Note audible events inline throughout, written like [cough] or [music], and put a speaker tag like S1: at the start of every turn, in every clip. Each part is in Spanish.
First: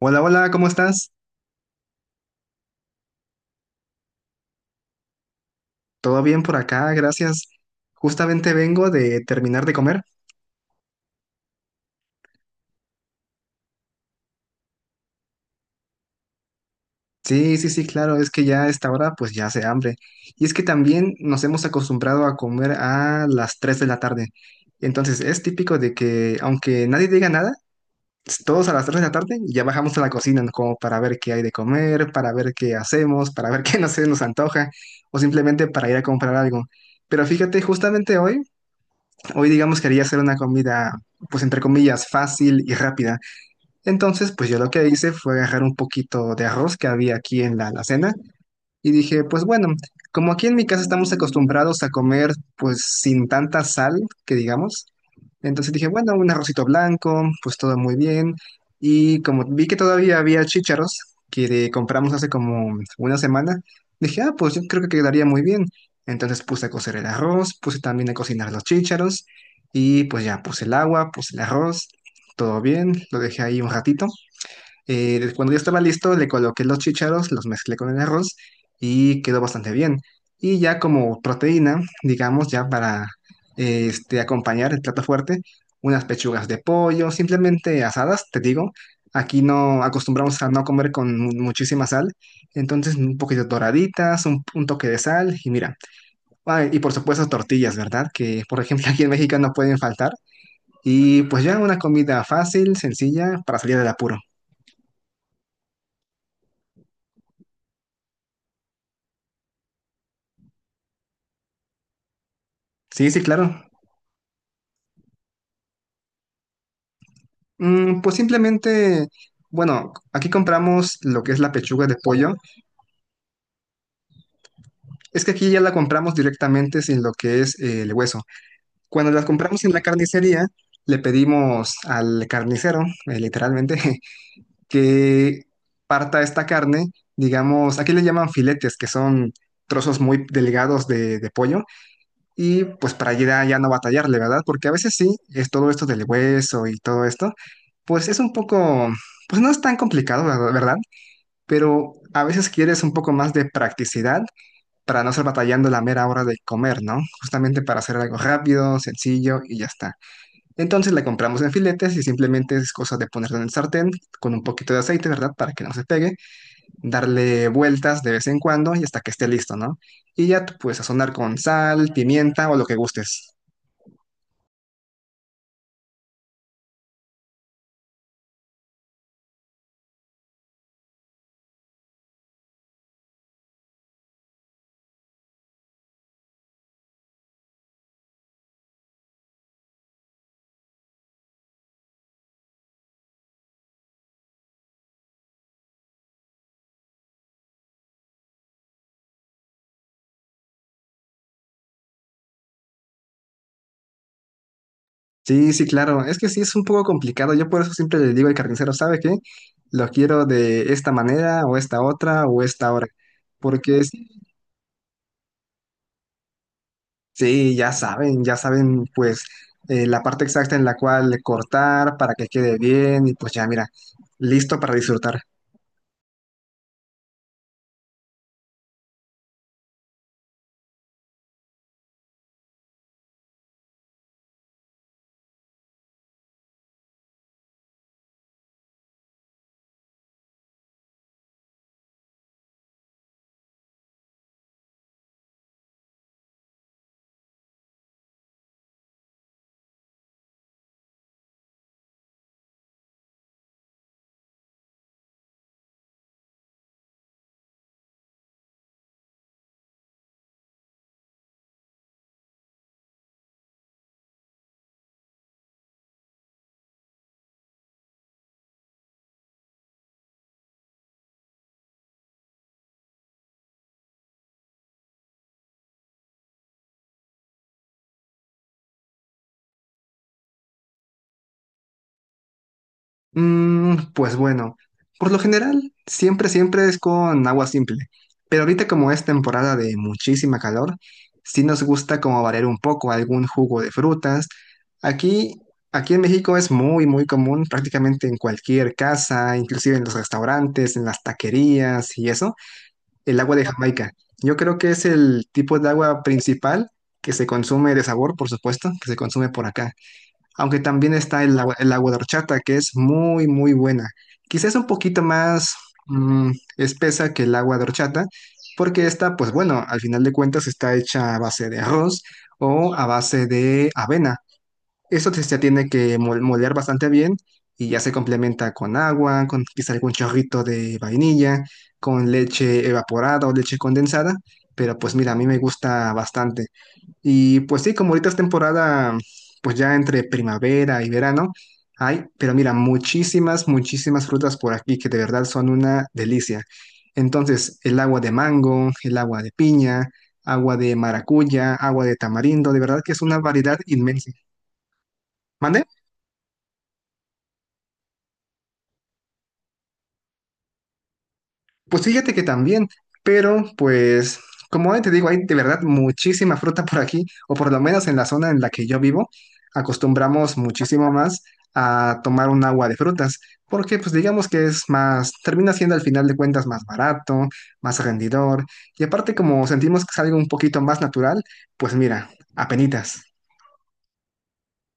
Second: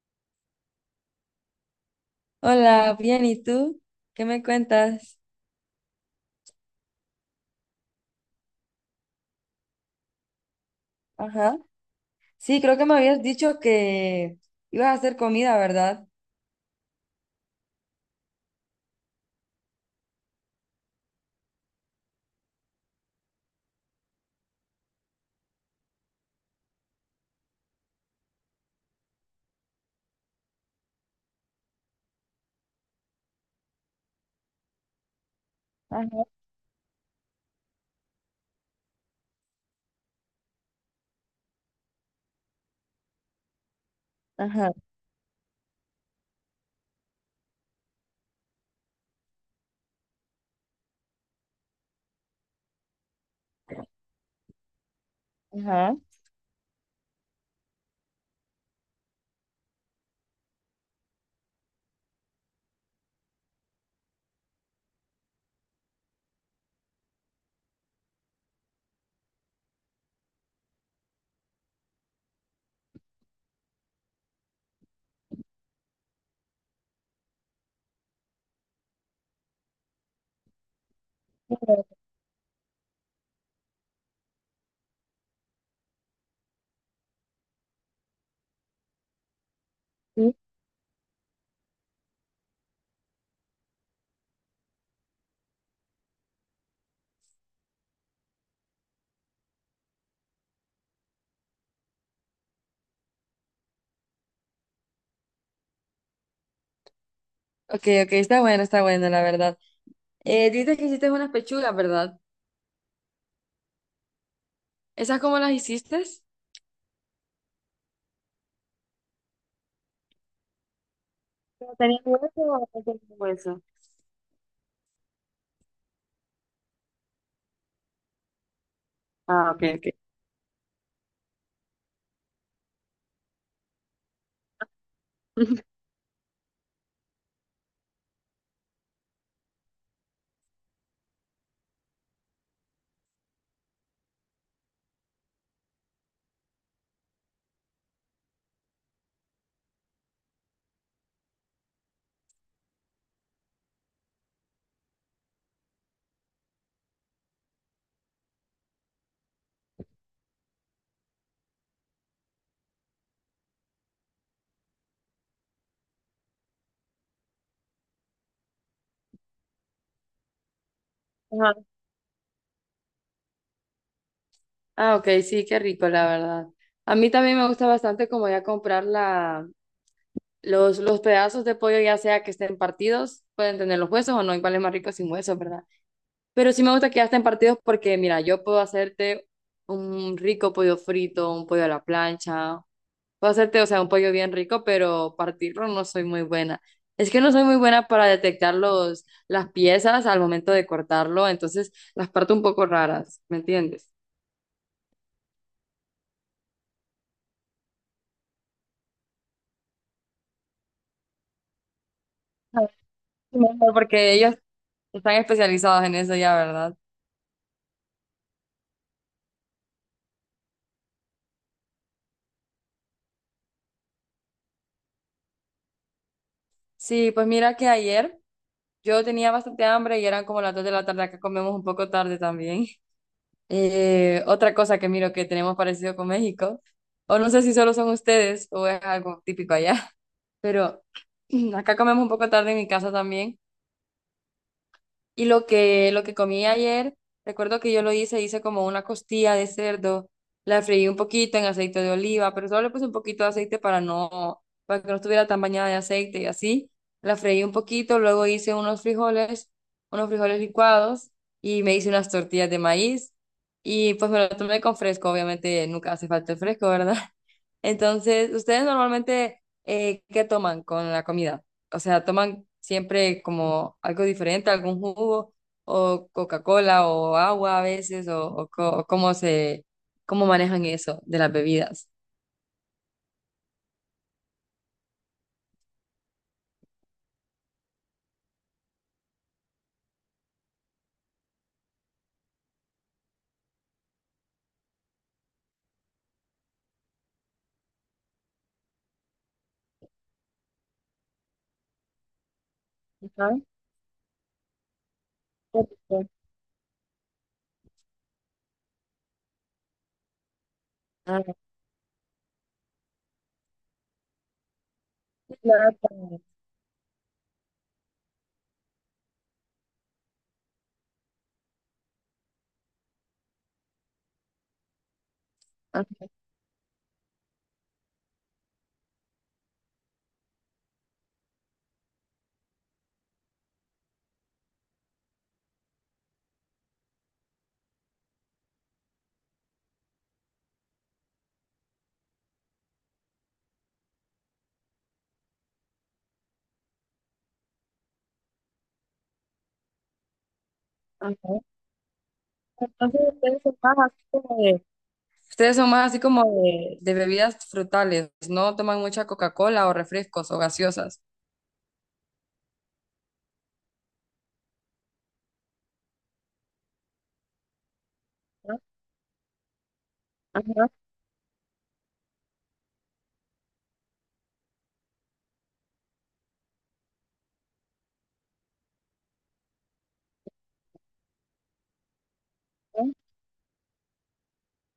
S1: Hola, hola, ¿cómo estás?
S2: Hola, bien, ¿y tú? ¿Qué me cuentas?
S1: ¿Todo bien por acá? Gracias. Justamente vengo de terminar de comer.
S2: Ajá. Sí, creo que me habías dicho que ibas a hacer comida, ¿verdad?
S1: Sí, sí, sí, claro, es que ya a esta hora pues ya hace hambre. Y es que también nos hemos acostumbrado a comer a las 3 de la tarde. Entonces es típico de que aunque nadie diga nada, todos a las 3 de la tarde ya bajamos a la cocina, ¿no? Como para ver qué hay de comer, para ver qué hacemos, para ver [laughs] qué no se nos antoja o simplemente para ir a
S2: Ajá,
S1: comprar algo. Pero fíjate, justamente hoy digamos quería hacer una comida, pues entre comillas, fácil y rápida. Entonces, pues yo lo
S2: ajá,
S1: que hice fue agarrar un poquito de arroz que había aquí en la alacena y dije, pues bueno, como aquí en mi casa estamos acostumbrados a comer pues sin tanta sal, que digamos, entonces dije,
S2: ajá.
S1: bueno, un arrocito blanco, pues todo muy bien. Y como vi que todavía había chícharos que compramos hace como una semana, dije, ah, pues yo creo que quedaría muy bien. Entonces puse a cocer el arroz, puse también a cocinar los chícharos y pues ya puse el agua, puse el arroz, todo bien, lo dejé ahí un ratito. Cuando ya estaba listo, le coloqué los chícharos, los mezclé con el arroz y quedó bastante bien. Y ya como proteína, digamos, ya para acompañar el plato fuerte, unas pechugas de pollo, simplemente asadas, te digo. Aquí no
S2: Sí.
S1: acostumbramos a no comer con muchísima sal, entonces un poquito doraditas, un toque de sal y mira. Ah, y por supuesto tortillas, ¿verdad? Que por ejemplo [laughs] aquí en México no pueden faltar. Y pues ya una comida fácil, sencilla, para salir del apuro.
S2: Ok, ok, está bueno, la verdad. Dices que hiciste unas pechugas, ¿verdad?
S1: Sí, sí, claro.
S2: ¿Esas cómo las hiciste?
S1: Pues simplemente, bueno, aquí compramos lo que es la
S2: ¿Pero
S1: pechuga de
S2: tenía hueso
S1: pollo.
S2: o no tenía hueso?
S1: Es que aquí ya la compramos directamente sin lo que es el hueso. Cuando las
S2: Ah, ok,
S1: compramos en la
S2: ok.
S1: carnicería, le pedimos al carnicero, literalmente, [laughs] que
S2: [laughs]
S1: parta esta carne, digamos, aquí le llaman filetes, que son trozos muy delgados de pollo, y pues para ya, ya no batallarle, ¿verdad? Porque a veces sí, es todo esto del hueso y todo esto, pues es un poco, pues no es tan complicado, ¿verdad? Pero a veces quieres un poco más de practicidad para no estar batallando la mera hora de comer, ¿no? Justamente para hacer algo rápido, sencillo y ya está. Entonces la compramos en filetes y simplemente es cosa de ponerlo en el sartén con un poquito de aceite, ¿verdad? Para que no se pegue, darle vueltas de vez en cuando y hasta que esté listo, ¿no? Y ya tú puedes sazonar con
S2: Ajá.
S1: sal, pimienta o lo que gustes.
S2: Ah, ok, sí, qué rico, la verdad. A mí también me gusta bastante como ya comprar los pedazos de pollo, ya sea que estén partidos, pueden tener los huesos o no, igual es más rico sin huesos, ¿verdad? Pero sí me gusta que ya estén partidos porque, mira, yo puedo hacerte un rico pollo frito, un pollo a la plancha, puedo hacerte, o sea, un pollo bien rico, pero partirlo no soy muy buena. Es que no soy muy buena para detectar las piezas al momento de cortarlo, entonces las parto un poco raras, ¿me entiendes?
S1: Sí, sí, claro. Es que sí es un poco complicado. Yo por eso siempre le digo al carnicero, ¿sabe qué? Lo quiero de esta manera o esta otra o
S2: Ah,
S1: esta hora.
S2: sí, mejor,
S1: Porque
S2: porque
S1: sí.
S2: ellos están especializados en eso ya, ¿verdad?
S1: Sí, ya saben, pues la parte exacta en la cual cortar para que quede bien y pues ya, mira, listo para disfrutar.
S2: Sí, pues mira que ayer yo tenía bastante hambre y eran como las 2 de la tarde, acá comemos un poco tarde también. [laughs] Otra cosa que miro que tenemos parecido con México, o no sé si solo son ustedes o es algo típico allá, [laughs] pero [clears throat] acá comemos un poco tarde en mi casa también y lo que comí ayer, recuerdo que hice como una costilla de cerdo, la freí un poquito en aceite de oliva, pero solo le puse un poquito de aceite para para que no estuviera tan bañada de aceite y así. La freí un poquito, luego hice unos frijoles licuados y me hice unas tortillas de maíz y pues me lo tomé con fresco, obviamente nunca hace falta el fresco, ¿verdad? Entonces, ¿ustedes normalmente qué toman con la comida? O sea, ¿toman siempre como algo diferente, algún jugo o Coca-Cola o agua a veces o cómo cómo manejan eso de las bebidas?
S1: Pues bueno, por lo general, siempre, siempre es con agua simple, pero ahorita como es temporada de muchísima calor, sí nos gusta como variar un poco algún jugo de frutas. Aquí, aquí en México es muy, muy común prácticamente en cualquier casa, inclusive en los restaurantes, en las taquerías y eso. El
S2: Ajá.
S1: agua de Jamaica. Yo creo que es el tipo de agua principal que se consume de sabor, por supuesto, que se consume por acá. Aunque también
S2: Ah,
S1: está el agua de horchata, que es muy, muy buena. Quizás un poquito más
S2: claro.
S1: mm, espesa que el agua de horchata, porque esta, pues bueno, al final de cuentas está hecha a base de arroz o a base de avena. Eso se tiene que moler bastante bien y ya se complementa con agua, con quizá algún chorrito de vainilla, con leche evaporada o leche condensada, pero pues mira, a mí me gusta bastante. Y pues sí, como ahorita es temporada, pues ya entre primavera y verano, hay, pero mira, muchísimas, muchísimas frutas por aquí que de verdad son una delicia. Entonces, el agua de mango, el agua de piña, agua de
S2: Ajá.
S1: maracuya, agua de tamarindo, de verdad que
S2: Entonces
S1: es una
S2: ustedes son
S1: variedad
S2: más así
S1: inmensa.
S2: ustedes
S1: ¿Mande?
S2: son más así como de bebidas frutales, no toman mucha Coca-Cola o refrescos o gaseosas.
S1: Pues fíjate que también, pero pues como te digo, hay de verdad muchísima fruta por aquí, o por lo menos en la zona en la
S2: ¿No?
S1: que yo vivo, acostumbramos
S2: Ajá,
S1: muchísimo más a tomar un agua de frutas, porque pues digamos que es más, termina siendo al final de cuentas más barato, más rendidor, y aparte como sentimos que es algo un poquito más natural, pues mira,
S2: sí.
S1: apenitas.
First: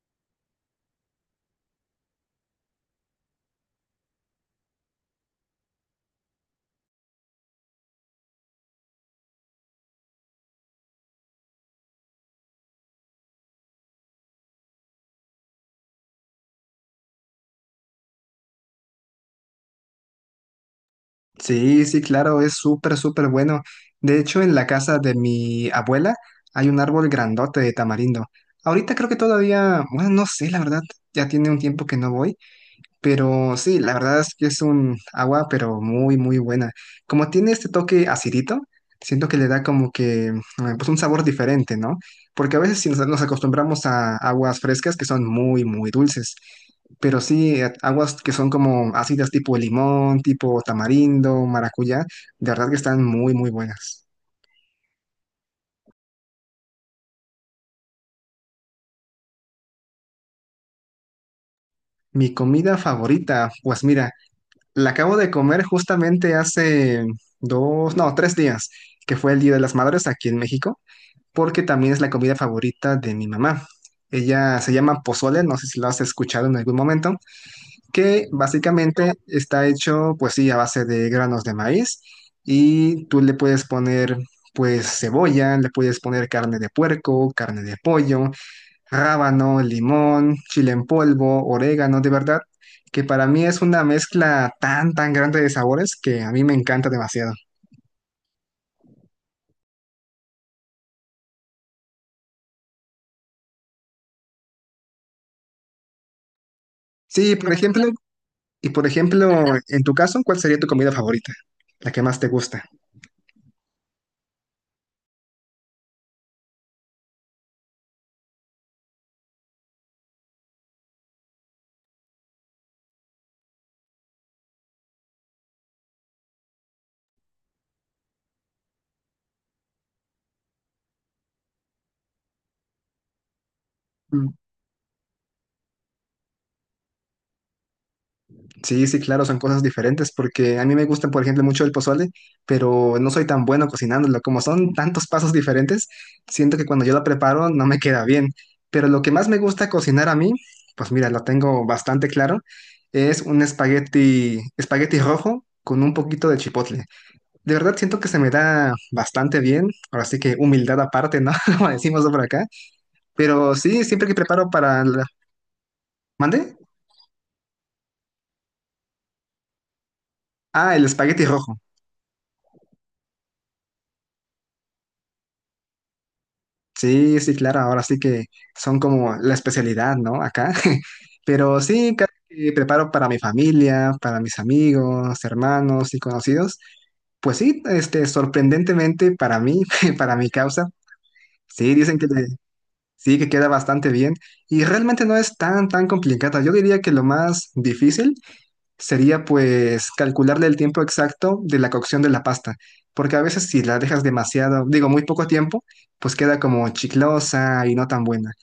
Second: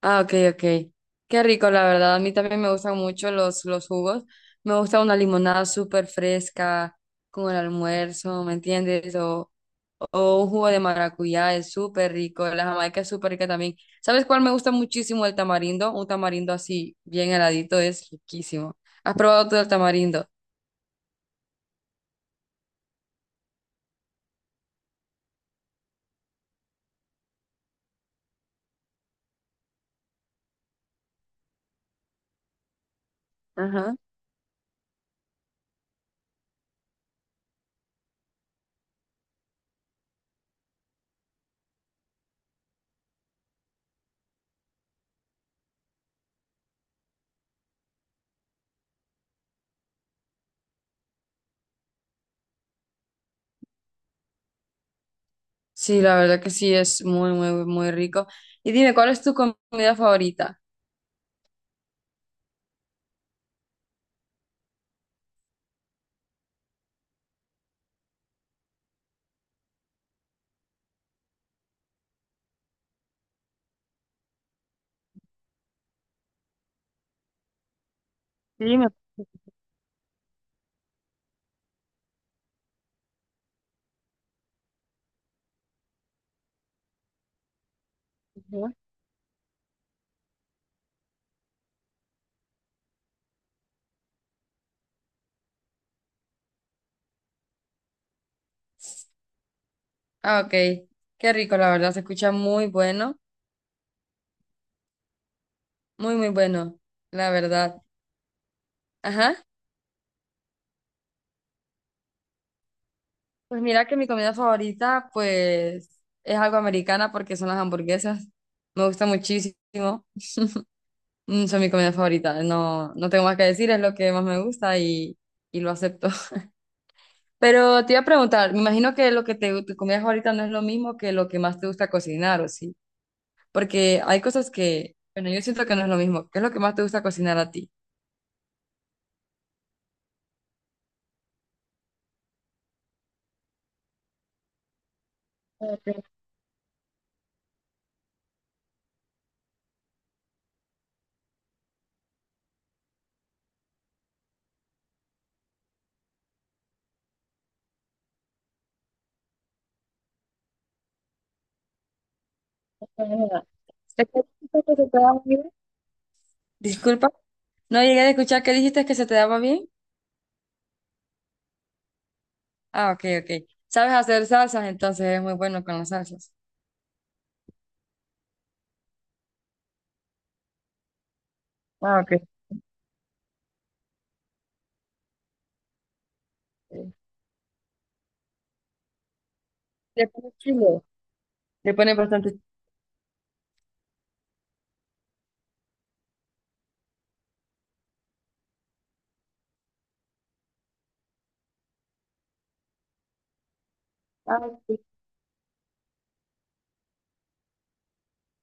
S2: Ah, ok, ok. Qué rico, la verdad. A mí también me gustan mucho los jugos. Me gusta una limonada súper fresca con el almuerzo, ¿me entiendes? O un jugo de maracuyá es súper rico. La jamaica es súper rica también. ¿Sabes cuál me gusta muchísimo? El tamarindo. Un tamarindo así, bien heladito, es riquísimo. ¿Has probado tú el tamarindo?
S1: Sí, sí, claro, es súper, súper bueno. De hecho, en la casa de mi abuela hay un árbol grandote de tamarindo. Ahorita creo que todavía, bueno, no sé, la verdad, ya tiene un tiempo que no voy, pero sí, la
S2: Ajá.
S1: verdad es que es un agua, pero muy, muy buena. Como tiene este toque acidito, siento que le da como que pues un sabor diferente, ¿no? Porque a veces si nos acostumbramos a aguas frescas que son muy, muy dulces. Pero sí, aguas que son como ácidas tipo limón, tipo tamarindo, maracuyá, de verdad que están muy, muy buenas.
S2: Sí, la verdad que sí, es muy, muy, muy rico. Y dime, ¿cuál es tu comida favorita?
S1: Mi comida favorita, pues mira, la acabo de comer justamente hace dos, no, 3 días, que fue el Día de las Madres aquí en México. Porque también es la comida favorita de mi mamá. Ella se llama pozole, no sé si lo has escuchado en algún momento, que
S2: Sí, me
S1: básicamente
S2: parece.
S1: está hecho, pues sí, a base de granos de maíz y tú le puedes poner, pues, cebolla, le puedes poner carne de puerco, carne de pollo, rábano, limón, chile en polvo, orégano, de verdad, que para mí es una mezcla tan grande de sabores que a mí me encanta demasiado.
S2: Ah, ok. Qué rico, la verdad. Se escucha muy bueno. Muy, muy bueno, la
S1: Sí, por
S2: verdad.
S1: ejemplo. Y por
S2: Ajá.
S1: ejemplo, en tu caso, ¿cuál sería tu comida favorita? La que más te gusta.
S2: Pues mira que mi comida favorita, pues, es algo americana porque son las hamburguesas. Me gusta muchísimo. Mm, son mi comida favorita. No tengo más que decir, es lo que más me gusta y lo acepto. Pero te iba a preguntar, me imagino que lo que te comías ahorita no es lo mismo que lo que más te gusta cocinar, ¿o sí? Porque hay
S1: Mm.
S2: cosas que, bueno, yo siento que no es lo mismo. ¿Qué es lo que más te gusta cocinar a ti?
S1: Sí, sí, claro, son cosas diferentes porque a mí me gusta, por ejemplo, mucho el pozole, pero no soy tan bueno cocinándolo. Como son tantos pasos
S2: Eh,
S1: diferentes,
S2: pero,
S1: siento que cuando yo lo preparo no me queda bien. Pero lo que más me gusta cocinar a mí, pues mira, lo tengo bastante claro, es un espagueti, espagueti rojo con un poquito de chipotle. De verdad siento que se me da bastante bien, ahora sí que humildad aparte, ¿no? [laughs] Como decimos por acá.
S2: eh,
S1: Pero sí,
S2: ¿Te
S1: siempre que
S2: acuerdas que
S1: preparo
S2: se
S1: para
S2: te
S1: la...
S2: daba muy bien?
S1: ¿Mande?
S2: Disculpa, no llegué a escuchar que dijiste que se te daba bien.
S1: Ah, el espagueti rojo.
S2: Ah, ok, ok. ¿Sabes hacer salsas? Entonces es muy bueno con las salsas.
S1: Sí, sí, claro, ahora sí que son como la especialidad, ¿no? Acá. [laughs] Pero sí,
S2: Ah,
S1: cada
S2: ok.
S1: que preparo para mi familia, para mis amigos, hermanos y conocidos, pues sí, sorprendentemente para mí, [laughs]
S2: Le
S1: para mi
S2: pones
S1: causa,
S2: chile.
S1: sí,
S2: Le pones
S1: dicen que le-,
S2: bastante.
S1: sí, que queda bastante bien y realmente no es tan, tan complicada. Yo diría que lo más difícil sería pues calcularle el tiempo exacto de la cocción de la pasta, porque a veces si la dejas
S2: Ah,
S1: demasiado,
S2: sí.
S1: digo, muy poco tiempo, pues queda como chiclosa y no tan buena.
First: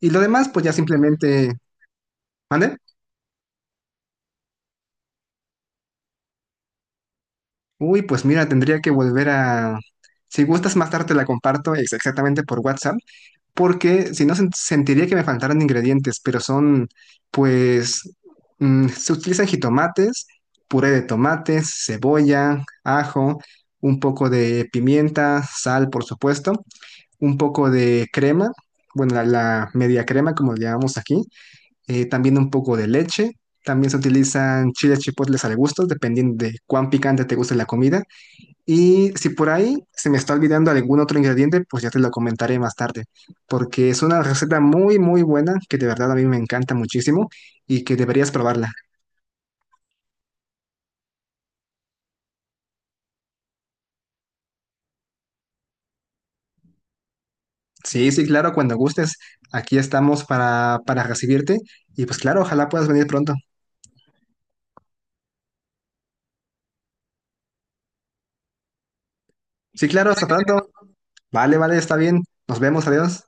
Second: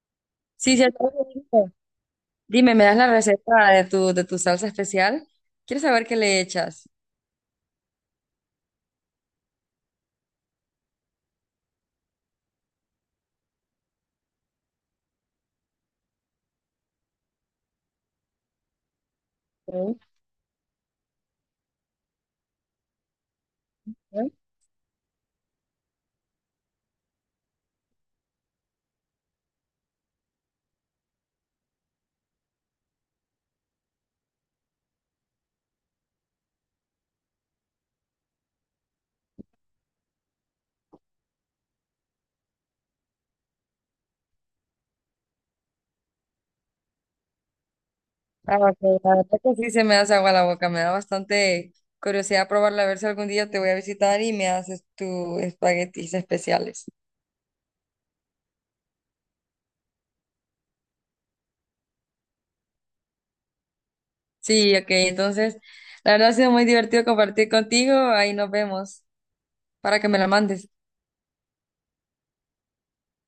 S1: Y lo demás, pues ya
S2: Sí, cierto.
S1: simplemente,
S2: Dime,
S1: ¿vale?
S2: ¿me das la receta de de tu salsa especial? Quiero saber qué le echas.
S1: Uy, pues mira, tendría que volver a... Si gustas más tarde te la comparto exactamente por WhatsApp porque si no sentiría que me faltaran ingredientes, pero son, pues, se utilizan
S2: Sí,
S1: jitomates, puré de tomates, cebolla, ajo, un poco
S2: sí.
S1: de pimienta, sal, por supuesto, un poco de crema, bueno, la media crema, como le llamamos aquí, también un poco de leche. También se utilizan chiles chipotles al gusto, dependiendo de cuán picante te guste la comida. Y si por ahí se me está olvidando algún otro ingrediente, pues ya te lo comentaré más tarde, porque es una receta muy, muy buena que de verdad a mí me encanta muchísimo y que deberías
S2: Ah,
S1: probarla.
S2: ok, la verdad que sí se me hace agua la boca, me da bastante curiosidad probarla, a ver si algún día te voy a visitar y me haces tus espaguetis especiales.
S1: Sí, sí, claro, cuando gustes, aquí estamos para recibirte y pues claro, ojalá puedas venir pronto.
S2: Sí, ok, entonces, la verdad ha sido muy divertido compartir contigo, ahí nos vemos
S1: Sí,
S2: para que
S1: claro,
S2: me
S1: hasta
S2: la mandes.
S1: pronto. Vale, vale, está bien. Nos vemos, adiós.